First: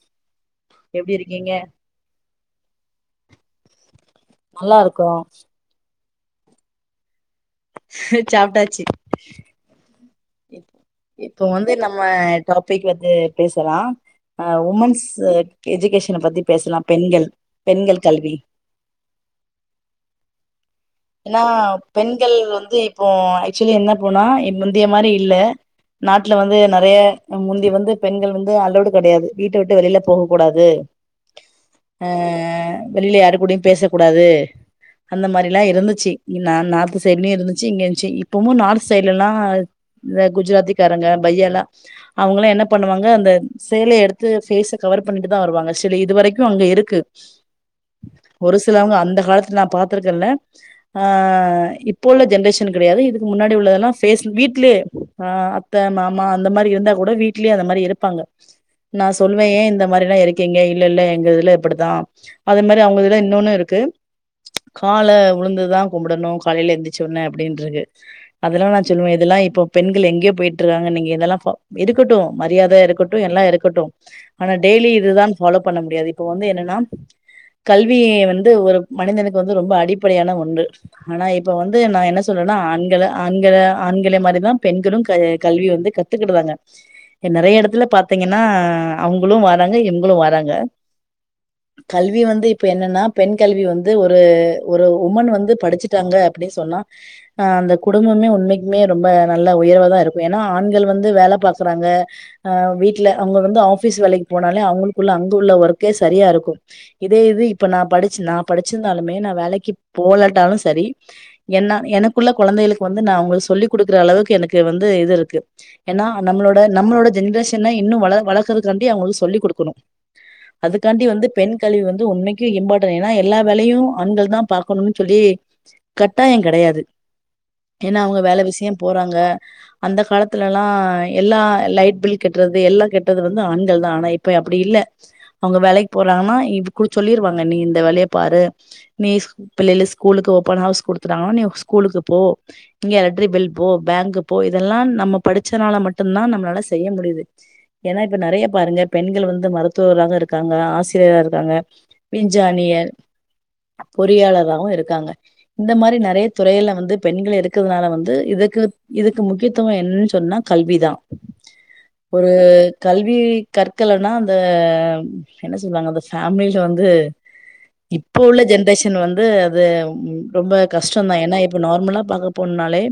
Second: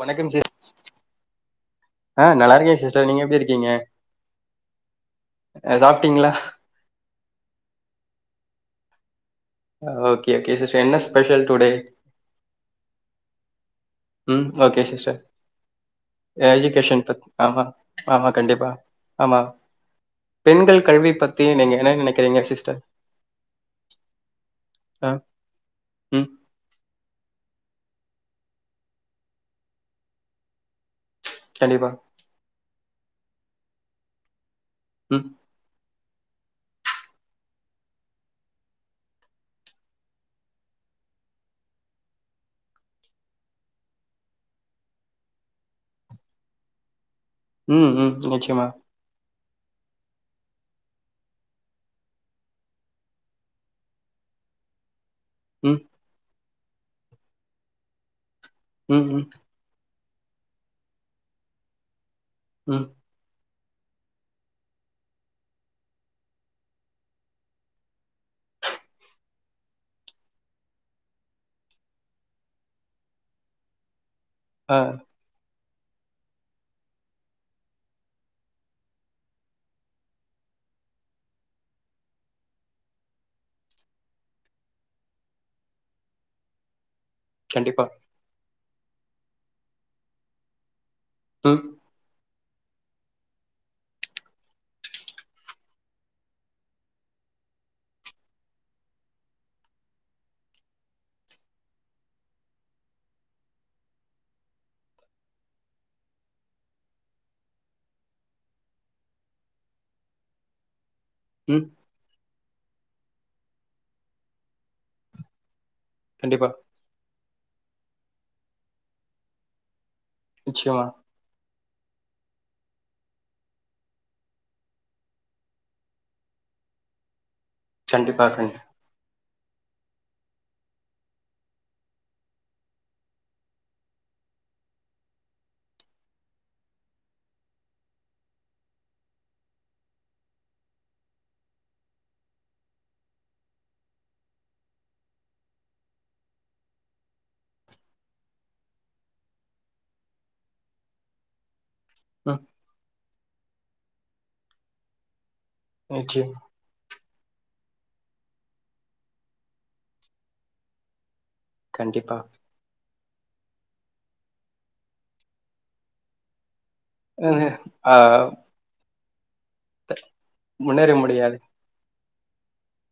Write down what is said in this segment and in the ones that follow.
வணக்கம் சி எப்டி இருக்கீங்க ஆஹ நல்லா இருக்கேன் சிஸ்டர் நீங்க எப்படி இருக்கிங்க நல்லா இருக்கோ பாத்திங்களா சாப்ட்டாச்சு ஓகே ஓகே சிஸ்டர் என்ன ஸ்பெஷல் இப்ப டுடே வந்து நம்ம டாபிக் வந்து ம் அப்புற ஓகே உமன்ஸ் சிஸ்டர் எஜிகேஷன் பத்தி பேசலாம் எஜுகேஷன் பத் பெண்கள் ஆமா பெண்கள் ஆமா கல்வி கண்டிப்பா ஆமா பெண்கள் கல்வி ஏன்னா பத்தி நீங்க என்ன பெண்கள் நெனைக்கிறீங்க வந்து சிஸ்டர் இப்ப ஆக்சுவலி எண்ண போனா முந்தய மாதிரி ஆ இல்ல ம் நாட்டுல வந்து நிறைய முந்தி வந்து பெண்கள் வந்து அளோடு கிடையாது வீட்ட விட்டு வெளிய போக கூடாது கண்டிப்பா ஹஹஹ ஹ வெளில யாரு கூடையும் பேச கூடாது ம் அந்த மாரி இருந்துச்சு நா நார்த் சைட்லயும் இருந்துச்சு இங்க இருந்துச்சு இப்போவும் நார்த் சைடு்லலாம் இந்த குஜராத்திக்காரங்க பையா லா அவங்கல்லாம் என்ன பண்ணுவாங்க அந்த சேலைைய எடுத்து பேஸ் கவர் பண்ணிட்டு தான் வருவாங்க ஆக்சுலி இதுவரைக்கும் அங்க இருக்கு ம் ம் ஒரு நிச்சயமா சிலவங்க அந்த காலத்து நா பாத்திருக்கலா ஆஹ் இப்போ உள்ள ஜென்ரேஷன் கிடையாது இதுக்கு முன்னாடி உள்ளதெல்லாம் பேஸ் வீட்டுலையே ஹ ம் அத்த மாமா இந்த மாரி இருந்தா கூட வீட்லயே அந்த மாரி இருப்பாங்க ம் நான் ம் சொல்லுவேன் ஏ இந்த யார் எல்லா இருக்கிங்க இல்ல இல்ல எங்க இதுல இப்டிதா அதே மாதிரி ம் அவங்க இல்ல இன்னொன்னு இருக்கு கால உழுந்துதான் கும்பிடணும் காலையில எந்திச்சுடன்னேன் அப்படின்ற இருக்கு அதெல்லாம் நான் சொல்லுவேன் இதெல்லாம் இப்போ பெண்கள் எங்கேயோ போயிட்டு இருக்காங்க நீங்க இதெல்லாம் இருக்கட்டும் மரியாதையா இருக்கட்டும் எல்லாம் இருக்கட்டும் ஆன ஆ டெய்லிதுதான் ஃபாலோ பண்ண முடியாது இப்ப வந்து என்னன்னா கல்வி வந்து ஒரு மனிதனுக்கு வந்து ரொம்ப அடிப்படை அப்படியான ஒன்று ஆனா இப்ப வந்து நான் என்ன சொல்றேன்னா ஆண்களை ஆண்களை ஆண்களை மாதிரிதான் பெண்களும் கல்வி வந்து கத்துக்கிடுதாங்க இங்க நிறைய கண்டிப்பா எடத்துல பார்த்தீங்கன்னா அவங்களும் வராங்க இவங்களும் வராங்க ம் கல்வி வந்து இப்ப என்னனா பெண் கல்வி வந்து ஒரு ஒரு உமன் வந்து படிச்சுட்டாங்க அப்படின்னு சொன்ன அந்த குடும்பமே உண்மைக்குமே ரொம்ப நல்ல உயர்வை தான் இருக்கும் ஏன்னா ஆண்கள் வந்து வேலை பாரக்குறாங்க ஆஹ் வீட்டுல அவங்க வந்து ஆபீஸ் வேலைக்கு போனாலே அவங்களுக்குள்ள அங்க உள்ள ஒர்க்கே சரியா இருக்கும் இதே இது இப்ப நான் படிச்ச நான் படிச்சிருந்தாலுமே நான் வேலைக்கு கிப்போலட்டாலும் சரி ம் என்னல எனக் இப்ப உள்ள குழந்தைகளுக்கு வந்து நான் அவங்களுக்கு சொல்லி் கொடுக்குற அளவுக்கு எனக்கு வந்து இது இருக்கு ஏனா கண்டிப்பா நம்மளோட நம்மளோட ஜென்ரேஷன் இன்னும் வளர்க்கதுக்காண்டி அவங்களுக்கு சொல்லிக் கொடுக்கணும் நிச்சயமா அதுகாண்டி வந்து பெண் கல்வி வந்து உண்மைக்கு இம்பாட்டன் என எல்லா வேலையும் ஆண்கள் தான் பாக்கணும்னு சொல்லி கட்டாயம் கிடையாது ஏனா அவங்க கண்டிப்பா வேலை கண் விஷயம் போறாங்க அந்த காலத்துலல எல்லாம் லைட் பில் கெட்டுறது எல்லாம் கெட்டுறதும் வந்து ஆண்கள் தான் ஆனா இப்ப அப்படி இல்ல அவங்க வேலைக்கு போறாங்கன்னா இப்போ சொல்லிருவாங்க நீ இந்த வேலைய பாரு நீ பிள்ளையாளு ஸ்கூலுக்கு ஓப்பன் ஹவுஸ் குடுத்துட்டாங்கன்னா நீ ஸ்கூலுக்கு போ இங்க எலக்ரி பெல் போ பேங்க் போ இதெல்லா நம்ம படிச்சனால மட்டும் தா நம்மளால செய்ய முடியுது ஏன்னா இப்ப நிறைய பாருங்க பெண்கள் வந்து மருத்துவராக இருக்காங்க ஆசிரியரா இருக்காங்க ம் விஞ்சானியர் பொறியாளராவும் இருக்காங்க இந்த மாரி நிறைய நிச்சயம் துறையில வந்து பெண்க இருக்கிறதுனால வந்து இதுக்கு இதுக்கு முக்கியத்துவ என்னன்னு சொன் னா கல்விதான் கண்டிப்பா ஒரு கல்வி கற்கலனா அந்த என்ன சொல்லுவாங்க அந்த ஃபேமலில வந்து வந்து அ ஆ இப்ப உள்ள ஜெண்ரேஷ இட்டுன்னு வந்து அது ரொம்ப முன்னேற கஷ்ட தா ஏன்னா முடியாது இப்போ நார்மலா பாக்க போண்னாலே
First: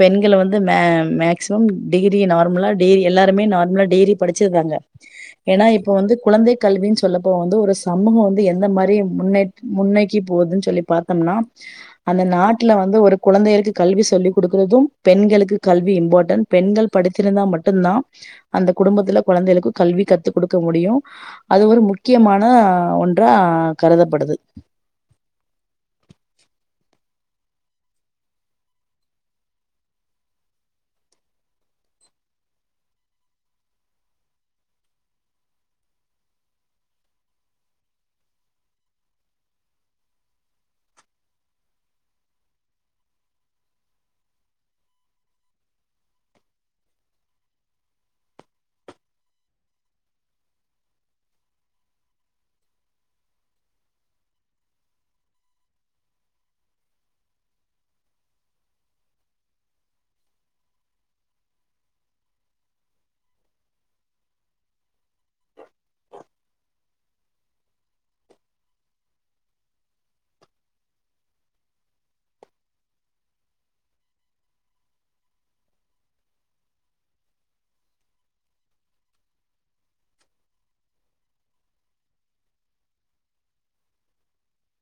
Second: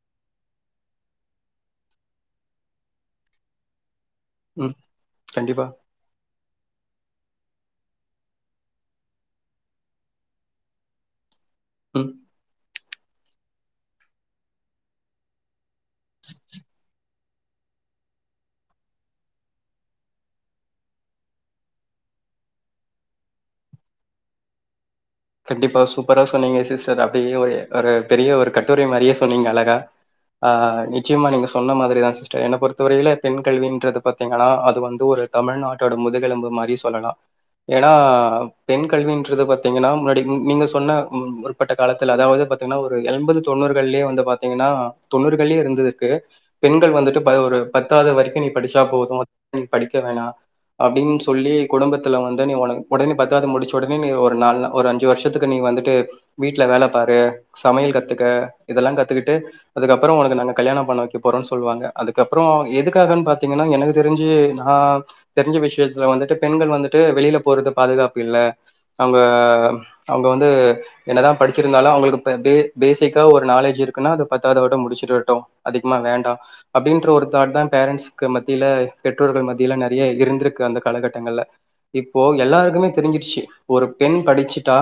பெண்கல வந்து மே மேக்சிமம் டிகிரி நார்மலா டகிரி எல்லாருமே நார்மலா டிகிரி படிச்சிர்றாங்க ம் ஏனா கண்டிப்பா இப்ப வந்து குழந்தை கல்வி சொல்லப்போ வந்து ஒரு சமூக வந்து எந்த மாரி முன்னே முன்னே இப்போகுதுன்னு சொல்லி பாத்தோம்னா ம் அந்த நாட் வீட்டுல வந்து ஒரு குழந்தைகளுக்கு கல்வி சொல்லி் கொடுக்குறதும் பெண்களுக்கு கல்வி இம்பார்டன் பெண்கள் படி திருந்தா மட்டுதா அந்த குடும்பத்துல குழந்தைகளுக்கு கல்வி கத்து கொடுக்க முடியு அது ஒரு முக்கியமான ஒன்றா கருதப்படுது கண்டிப்பா சூப்பரா சொன்னீங்க சிஸ்டர் அப்டியே ஒரு ஒரு பெரிய ஒரு கட்டுர மாரியே சொன்னீங்க அழக ஆஹ் நிச்சயமா நீங்க சொன்ன மாரிதா சிஸ்டர் என்ன பொறுத்த வரையில பெண் கல்வின்றது பாத்தீங்கலா அது வந்து ஒரு தமிழ்நாட்டோட முதுகெலும்பு மாரி சொல்லலாம் ஏனா பெண் கல்வின்றது பாத்தீங்னா நீங்க சொன்ன முற்பட்ட காலத்தில் அதாவது நீங்கா ஒரு என்பது தொண்ணூறுகள்லயே வந்து பாத்தீங்கன்னா தொண்ணூறுகள்யே இருந்து இருக்கு பெண்கள் வந்துட்டு ஒரு பத்தாவது வரைக்கும் நீ படிச்சா போதும் நீ படிக்க வேணாம் அப்படின்னு சொல்லி குடும்பத்துல வந்து நீ உன உடனே பத்தாவது முடிச்ச உடனே நீ ஒரு ந ஒரு அஞ்சு வருஷத்துக்கு நீ வந்துட்டு வீட்டுல வேல பாரு சமையல் கத்துக்க இதெல்லா கத்துக்கிட்டு அதுக்கப்பற உனக்கு நாங்க கல்யாண பண்ண வைக்க போறோன் சொல்லுவாங்க அதுக்கப்புற எதுக்காகன் பாத்தீங்கனா எனக்கு தெரிஞ்சு நா தெரிஞ்ச விஷயத்துல வந்துட்டு பெண்கள் வந்துட்டு வெளியில போறது பாதுகாப்பு இல்ல அவங்க அவங்க வந்து என்னதா படிச்சிருந்தாளோ அவங்களுக்கு பே பேசிக்கா ஒரு நாலேஜ் இருக்குனா அது பத்தாவது ஆவட்ட முடிச்சுட்டுவரட்டோ அதிகமா வேண்டா அப்டின்ற ஒரு தாட் தா பேரண்ட்ஸ்க்கு மத்தியில பெற்றோர்கள் மத்தியில நெறைய இருந்திருக்கு அந்த காலகட்டங்கள்ள இப்போ எல்லாருக்குமே தெரிஞ்சிறுச்சு ஒரு பெண் படிச்சு டா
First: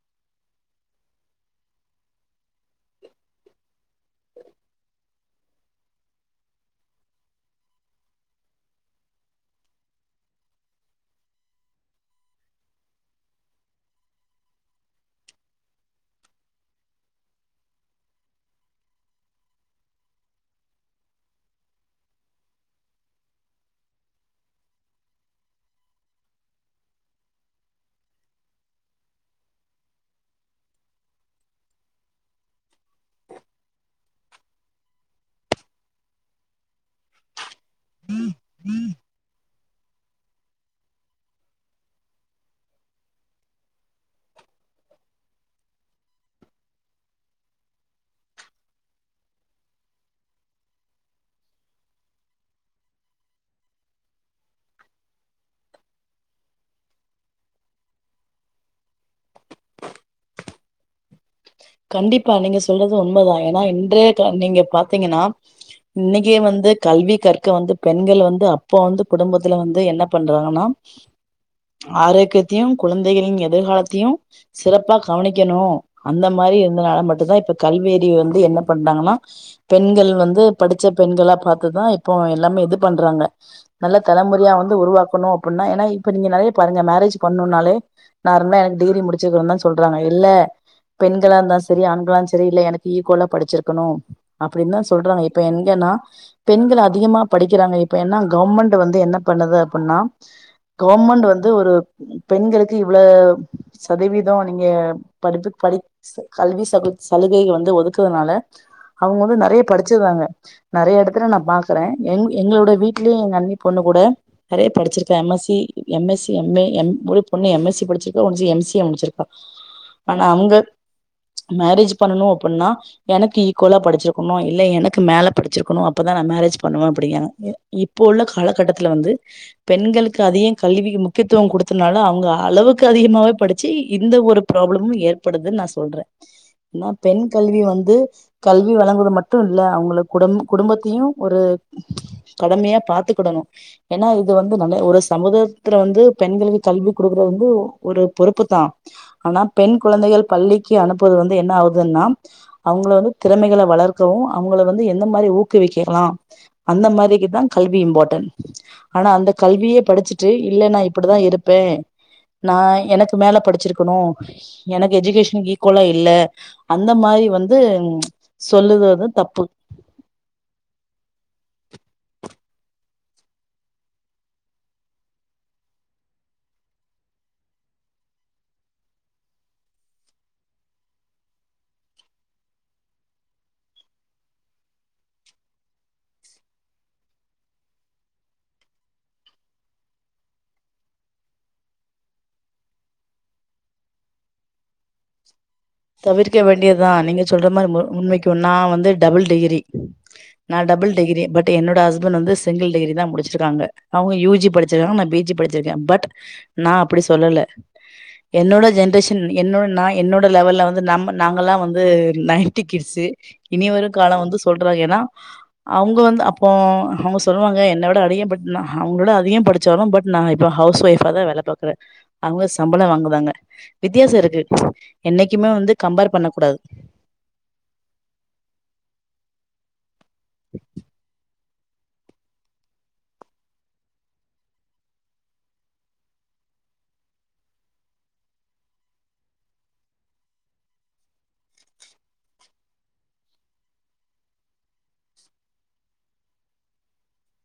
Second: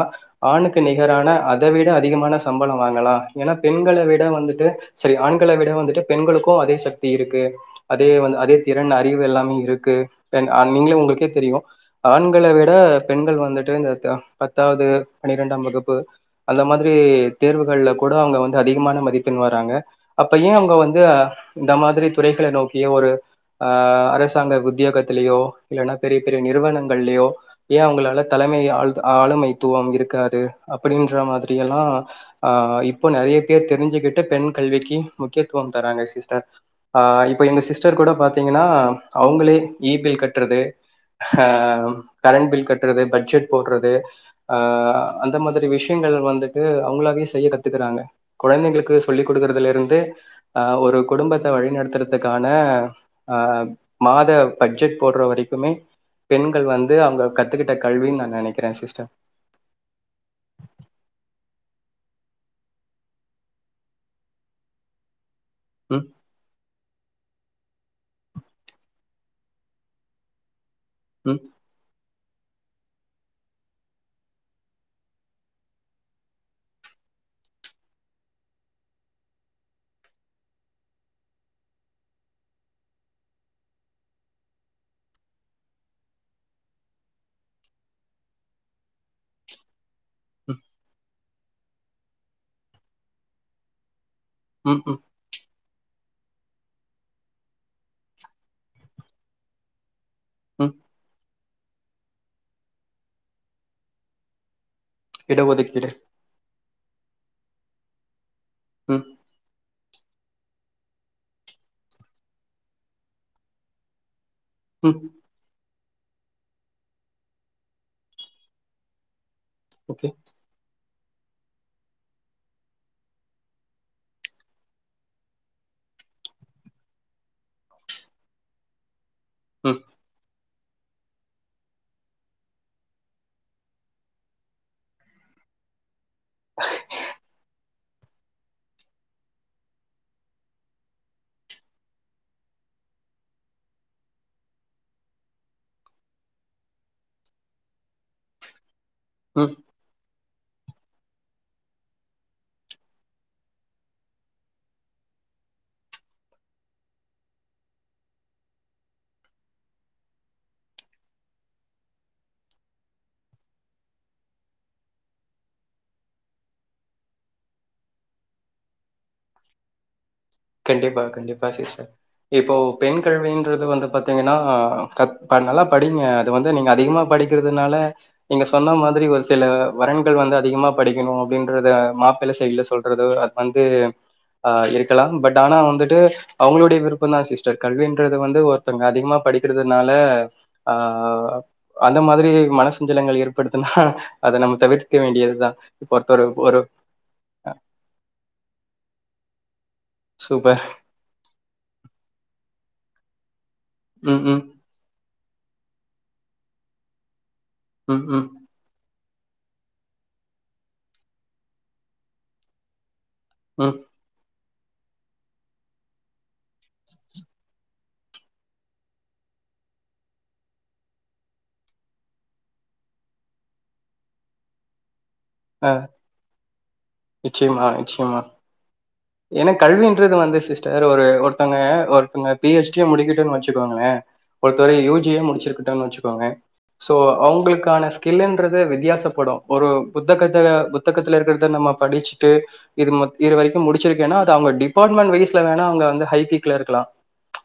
ஆணுக்கு நிகரான அத விட அதிகமான சம்பள வாங்கலாம் ஏனா பெண்கள விட வந்துட்டு சாரி ஆண்கள விட வந்துட்டு பெண்களுக்கோ அதே சக்தி இருக்கு அதே வந்து அதே திறன் அறிவு எல்லாமே இருக்கு தென் நீங்களு உங்களுக்கே தெரியும் ஆண்கள விட பெண்கள் வந்துட்டு இந்த தே பத்தாவது பன்னிரெண்டாம் வகுப்பு அந்த மாதிரி தேர்வுகள்ல கூட அவங்க வந்து அதிகமான மதிப்பெண் வராங்க அப்ப ஏ அவங்க வந்து இந்த மாதிரி துறைகள நோக்கியோ ஒரு ஆஹ அரசாங்க உத்தியோகத்திலேயோ இல்லன்னா பெரிய பெரிய நிறுவனங்கள்லயோ ஏ அவங்களால தலைமை ஆ ஆளுமைத்துவம் இருக்காது அப்படின்ற மாதிரி எல்லா ஆஹ் இப்போ நிறைய பேர் தெரிஞ்சுக்கிட்டு பெண் கல்விக்கு முக்கியத்துவம் தராங்க சிஸ்டர் ஆஹ் இப்ப எங்க சிஸ் சிஸ்டர் கூட பாத்தீங்கனா அவங்களே இபில் கட்டுறது ஹ கரண்ட் பில் கட்டுறது பட்ஜெட் போட்றது து ஹ அந்த மாதிரி விஷயங்கள் வந்துட்டு அவங்களாவே செய்ய கத்துக்கறாங்க குழந்தைங்களுக்கு சொல்லிக் கொடுக்குறதுலருந்து அஹ் ஒரு குடும்பத்த வழிநடத்துறதுக்கான அஹ் மாத பட்ஜெட் போடுற வரைக்குமே பெண்கள் வந்து அவங்க கத்துக்கிட்ட கல்வினு நா நெனைக்கி ஏ சிஸ்டர் கண்டிப்பா நீங்க சொல்றது உண்மதான் ஏன்னா இன்றைய கா நீங்க பாத்தீங்கன்னா ம், இன்னைக்கு வந்து கல்வி கற் கு வந்து பெண்கள் வந்து அப்போ வந்து குடும்பத்துல வந்து என்ன பண்றாங்கன்னா ம், ஆறு குத்தியும் குழந்தைகளின் எதிர்காலத்தியும் சிறப்பா கவனிக்கணு அந்த மாரி இருந்தனால மட்டோ தா இப்ப கல்வியரிவு வந்து என்ன பண்றாங்கன்னா பெண்கள் வந்து படிச்ச பெண்களா பார்த்துதா இப்போ எல்லாமே இது பண்றாங்க நல்ல தலமோறையா வந்து உருவாக்கணு அப்புன்னா என்ன இப்ப நீங்க நெறைய பாருங்க மேரேஜ் பண்ணுன்னாலே நார்மலா டிகிரி முடிச்சுயிருக்கநோன்னுதா சொல்றாங்க இல்ல ம், பெண்களாஇருந்தாலும் சரி ஆண்கலாம் சரி இல்ல எனக்கு ஈக்கோல படிச்சிருக்கனோ அப்படின் ம், தான் ம், சொல்றாங்க இப்ப என் ஏன்னா பெண்கள் அதிகமா படிக்கிறாங்க இப்ப என்ன கவர்மெண்ட் வந்து என்ன பண்ணுது அப்புன்னா ம். கவர்மெண்ட் வந்து து ஒரு பெண்களுக்கு இவ்ளோ சதவீத நீங்க இட படிப்பு படி ஒதுக்கீடு கல்வி சல சலுகை வந்து ஒதுக்குறதுனால ம், அவங்க வந்து நெறைய படிச்சதாங்க நெறைய இடத்துல நான பாக்குறேன் எங்களோட வீடலயும் எங்க அண்ணி பொண்ணு கூட அரே ம். படிச்சிருக்கேன் M S C M S C M A ம் மு பொண்ணு எம் சி ஏ முடிச்சிருக்கா சிச்சிருக்கா ஓகே. ஆனா அங்க மேரேஜ் பண்ணணும் அப்டின்னா எனக்கு ஈக்குவலா படிச்சிருக்கணும் இல்ல எனக்கு மேல படிச்சிருக்கணும் அப்தான் நான் மேரேஜ் பண்ணுவேன் அப்டிங்க இப்ப உள்ள காலகட்டத்துல வந்து ம், பெண்களுக்கு அதிகம் கல்விக்கு முக்கியத்துவம் கொடுத்ததுனால அவங்க அளவுக்கு அதிகமே படிச்சு இந்த ஒரு ப்ராப்ளமும் ஏற்படுதுன்னு சொல்றன் என்னா பெண் கல்வி வந்து கல்வி வழங்குவது மட்டும் இல்ல அவங்கள குடும் குடும்பத்தையும் ஒரு கடமையா பாத்துக்கடணும் ஏன்னா இது வந்து நைய ஒரு சமுதாயத்துல வந்து பெண்களுக்கு கல்வி கொடுக்கற வந்து ஒரு பொறுப்பு தான் ஆனா ம். பெண் கெழந்தைகள் பள்ளிக்கு அனுப்புது வந்து என்ன ஆகுதுன்னா அவங்கள வந்து திறமைகளை வளர்க்கவும் அவங்கள வந்து எந்த மாரி ஊக்குவிக்கலாம் அந்த மாரிக்குதான் கல்வி இம்பாரன் ஆனா அந்த கல்வியே படிச்சுட்டு இல்ல நான் இப்டிதான் இருப்பேன் நான எனக்கு மேல படிச்சிருக்கணும் எனக்கு எஜகேஷன் குல இல்ல அந்த மாரி வந்து சொல்லுது வந்து தப்பு கண்டிப்பா கண்டிப்பா சிஸ்டர் இப்போ பெண் கல்வின்றது வந்து பாத்தீங்கன்னா நல்லா படிங்க அது வந்து நீங்க அதிகமா படிக்கிறதுனால நீங்க சொன்ன மாரி ஒரு சில வரன்கள் வந்து அதிகமா படிக்கணும் அப்டின்றத மாப்பிளைை சைடல சொல்றதோ அது வந்து ஆ இருக்கலாம் பட் ஆனா வந்துட்டு அவங்களுடைய விருப்பம் தான் சிஸ்டர் கல்வன்றது வந்து ஒருத்தவங்க அதிகமா படிக்கிறதுனால ஆ அந்த மாரி மன சஞ்சலங்கள் ஏற்படுத்தனா அதை நம்ம தவிர்க்க வேண்டியதுதான் தவிர்க்க வேண்டியதுதான் நீங்க சொல்ற மாரி முன்மைக்குனா வந்து டபுள் டிகிரி சூப்பர். நான் டபுள் டிகிரி பட் என்னோட ஹஸ்பண்ட் வந்து சங்கிள் டிகிரி தான் முடிச்சிருக்காங்க அவங்க ம், யூ ம், ஜி படிச்சிருக்காங்கா பி ஜி படிச்சிருக்கேன் பட் நான அப்டி சொல்லல ம், ம், என்னோட ஜெனரேஷன் என்னோட நா என்னோட லெவல்ல வந்து நம்ம நாமெல்லா வந்து நையிட்டி கிட்ஸ்சு இனி ம். வரும் காலோ வந்து சொல்றோ ஏன்னா அவங்க வந்து அப்ப அவங்க சொல்லுவாங்க என்னோட அதிகம் படிச்சாலும் அவங்களோட அதிகம் படிச்சாலும் பட் நா இப்ப ஹவுஸ் ஒயிப் தான் வேலை பாக்குறேன் அவங்க சம்பளம் வாங்காங்க வித்தியாசம் இருக்கு என்னைக் எப்பயுமே ஆ வந்து கம்பேர் பண்ணக்க கூடாது ஏனா கல்வி அடுத்தது வந்து சிஸ்டர் ஒரு ங்க ஒருத்தங்க பிஎச்டி முடிக்க வச்சுக்கோங்களே ஒருத்த யுஜிய முடிச்சிருக்கு வச்சுக்கோங்க சோ அவங்களுக்கான ஸில்ன்றது வித்தியாசப்படும் ஒரு புத்தக புத்தகத்துல இருக்கறத நம்ம படிச்சுட்டு இது இது வரைக்கும் முடி வச்சிருக்கேனா அது அவங்க டிப்பாட்மெட் வைஸ்ல வேனா அவங்க வந்து ஹைபிக்குள இருக்கலாம்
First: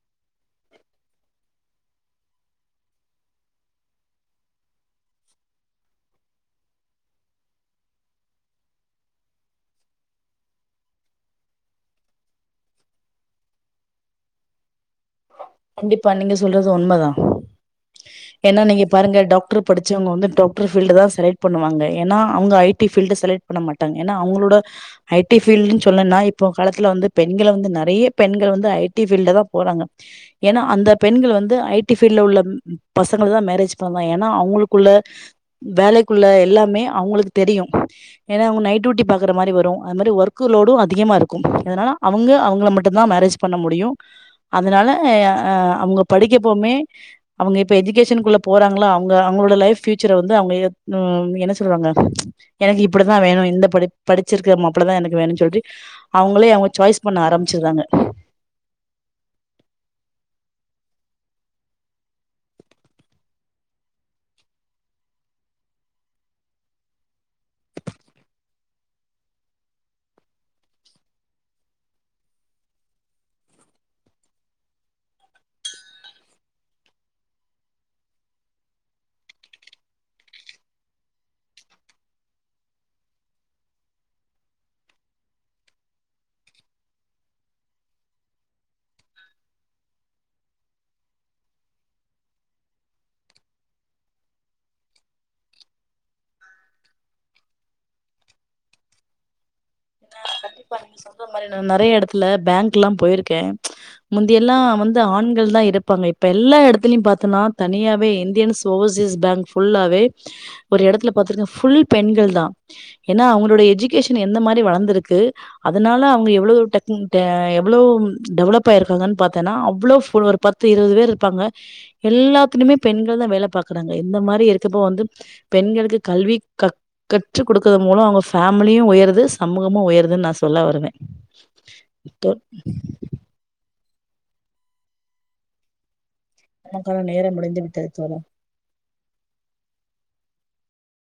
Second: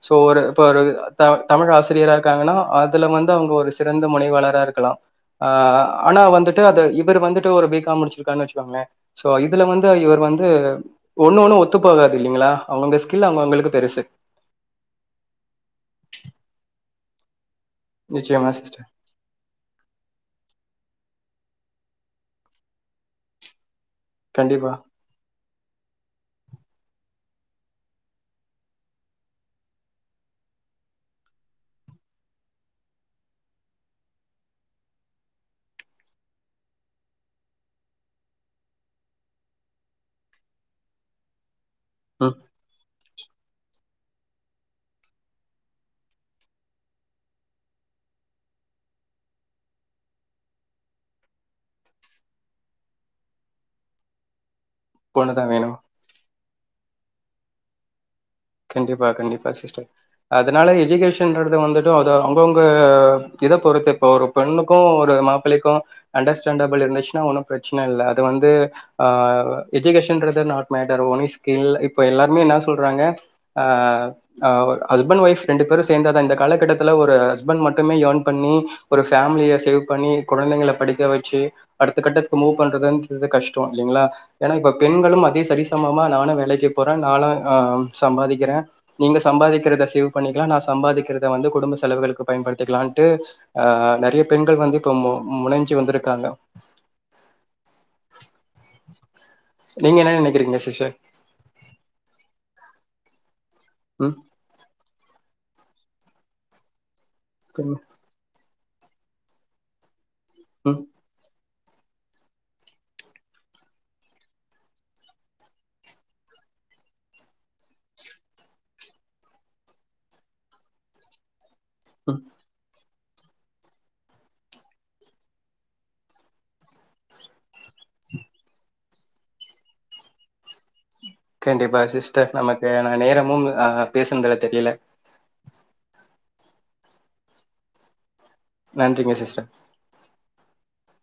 சோ ஒரு இ தமிழ் ஆசிரியரா இருக்காங்கன்னா அதுல வந்து அவங்க ஒரு சிறந்த முனைவாளரா இருக்கலாம்ஹ் ஆனா வந்துட்டு அத இவர் வந்து ஒருபீக்காம் முடிச்சிருக்கருனு வச்சிகோங்களே இதுல வந்து இவர் வந்து ஒண்ணு ஒண்ணும் ஒத்து போகாது இல்லிங்களா அவங்கவுங்க ஸ்கில் அவங்க அவங்களுக்கு பெருசு கண்டிப்பா நீங்க சொல்றது உண்மதா நிச்சயமா ஏன்னா நீங்க சிஸ்டர் பாருங்க டாக்டர் படிச்சவங்க வந்து டாக்டர் பீல்டு தான் செலக்ட் பண்ணுவாங்க ஏன்னா அவங்க ஐ டி பீல்டு செலக்ட் பண்ண மாட் ஏன்னா அவங்களோட கண்டிப்பா ஐடி பீல்டுன்னு சொல்லல்லா இப்போ காலத்துல வந்து பெண்களை வந்து நெறைய பெண்கள் வந்து ஐடி ஃபீல்டு தான் போறாங்க ஏன்னா அந்த பெண்கள் வந்து ஐடி ஃபீல்டுல உள்ள பசங்க தான் மேரேஜ் பண்ணாதான் ஏன்னா அவங்களுக்குள்ள வேலைக்குள்ள எல்லாமே அவங்களுக்கு தெரியும் ஏன்னா அவங்க நைட் டியூட்டி பாக்குற மாரி வரும் அது மாரி ஒர்க்கு லோடும் அதிகமா இருக்கு அதனா அவங்க ம் அவங்கள மட் ட்டு தா மேரேஜ் பண்ண முடியும் அதனால ஹே ஹ அவங்க படிக்கப்போமே அவங்க இப்ப எஜிகேஷன்க்குள்ள போறாங்கள அவங்க அவங்களோட லைப் பியுச்சர் வந்து அவங்க என்ன சொறாங்க எனக்கு இப்படித்தான் வேணும் இந்த படிச்சிருக்க அப்டி தான் எனக்கு வேணு சொல்லி அவுங் அப்பலே அவங்க சாய்ஸ் பண்ண ஆரம்பிச்சிறாங்க கண்டிப்பா கண்டிப்பா சிஸ்டர் அதனால எஜிகேஷன்றது வந்துட்டும் து அவங்கவுங்க இத பொறுத்து இப்ப ஒரு பெண்ணுக்கும் ஒரு மாப்பிள்ளைக்கும் அண்டர்ஸ்டாண்டபிள் இருந்துச்சுன்னா ஒன்னும் பிரச்சனை இல்லை அது வந்து ஆஹ் எஜிகேஷன்றது நாட் மேட்டர் ஓன்லி ஸ்கில் இப்ப எல்லாருமே என்ன சொல்றாங்க ஆஹ்ஹ் ஹஸ்பண்ட் ஒய்ஃப் ரெண்டு பேரும் சேந்தா தான் இந்த காலகட்டத்துல ஒரு ஹஸ்பண்ட் மட்டுமே இயர்ன் பண்ணி ஒரு ஃபேமிலியை சேவ் பண்ணி கெழந்தைங்க படிக்க வச்சு அடுத்த கட்டத்துக்கு மூவ் பண்றதுன்றது கஷ்டோ இல்லைங்களா ஏன்னா ஆ இப்ப பெண்களும் அதே சரிசமமா நானும் வேலைக்கு போறேன் நானும் ஆஹ் சம்பாதிக்கிறேன் நீங்க சம்பாதிக்கிறத சேவ் பண்ணிக்கலாம் நான் சம்பாதிக்கிறத வந்து குடும்ப செலவுகளுக்கு பயன்படுத்திக்கலாம்ன்டு ஆஹ் நெறைய பெண்கள் வந்து இப்ப முனைஞ்சு வந்திருக்காங்க நீங்க என்ன நெனைக்கிறீங்க இப்ப சிஸ்டர் நீங்க சொல்ற மாரி நான் நெறைய இடத்துல பேங்க்லா போயிருக்கே ம் முந்தியெல்லாம் வந்து ஆண் தான் இருப்பாங்க இப்ப எல்லா இடத்திலையும் பாத்து நா சொல்லுங்க. தனியாவே இந்தியன்ஸ் ஓவர்சீஸ் பேங்க் ஃபுல்லாவே ஒரு ம் எடத்துல பாத்துருக்க ஃபுல் பெண்கள் தான் ஏன்னா அங்களோடைய எஜிகேஷன் எந்த மாரி வளர்ந்துருக்கு அதுனால அவங்க எவ்வளோ டெக்டே எவ்ளோ டெவலப் ஆயிருக்காங்கன்னு பாத்தன்னா அவ்வளோ ஃபு ஒரு பத்து இருவது பேர் இருப்பாங்க ம் எல்லாத்திலுமே பெண்கள் தான் வேலை பார்க்கறாங்க இந்த மாதிரி இருக்கப்போ வந்து பெண்களுக்கு கல்வி கக் கற் கற்று கொடுக்கிறது மூலம் அவங்க ஃப்மிலியும் உயருது சமூகமும் உயருதுன்னு நான் சொல்லுவே சொல்ல வருவே கண்டிப்பா சிஸ்டர் நமக்கு நா நேரமும் அஹ் அஹ் பேசுனதுல தெரியில நமக்கான நேரம் முடிந்து விட்டது தோழா நன்றிங்க சிஸ்டர்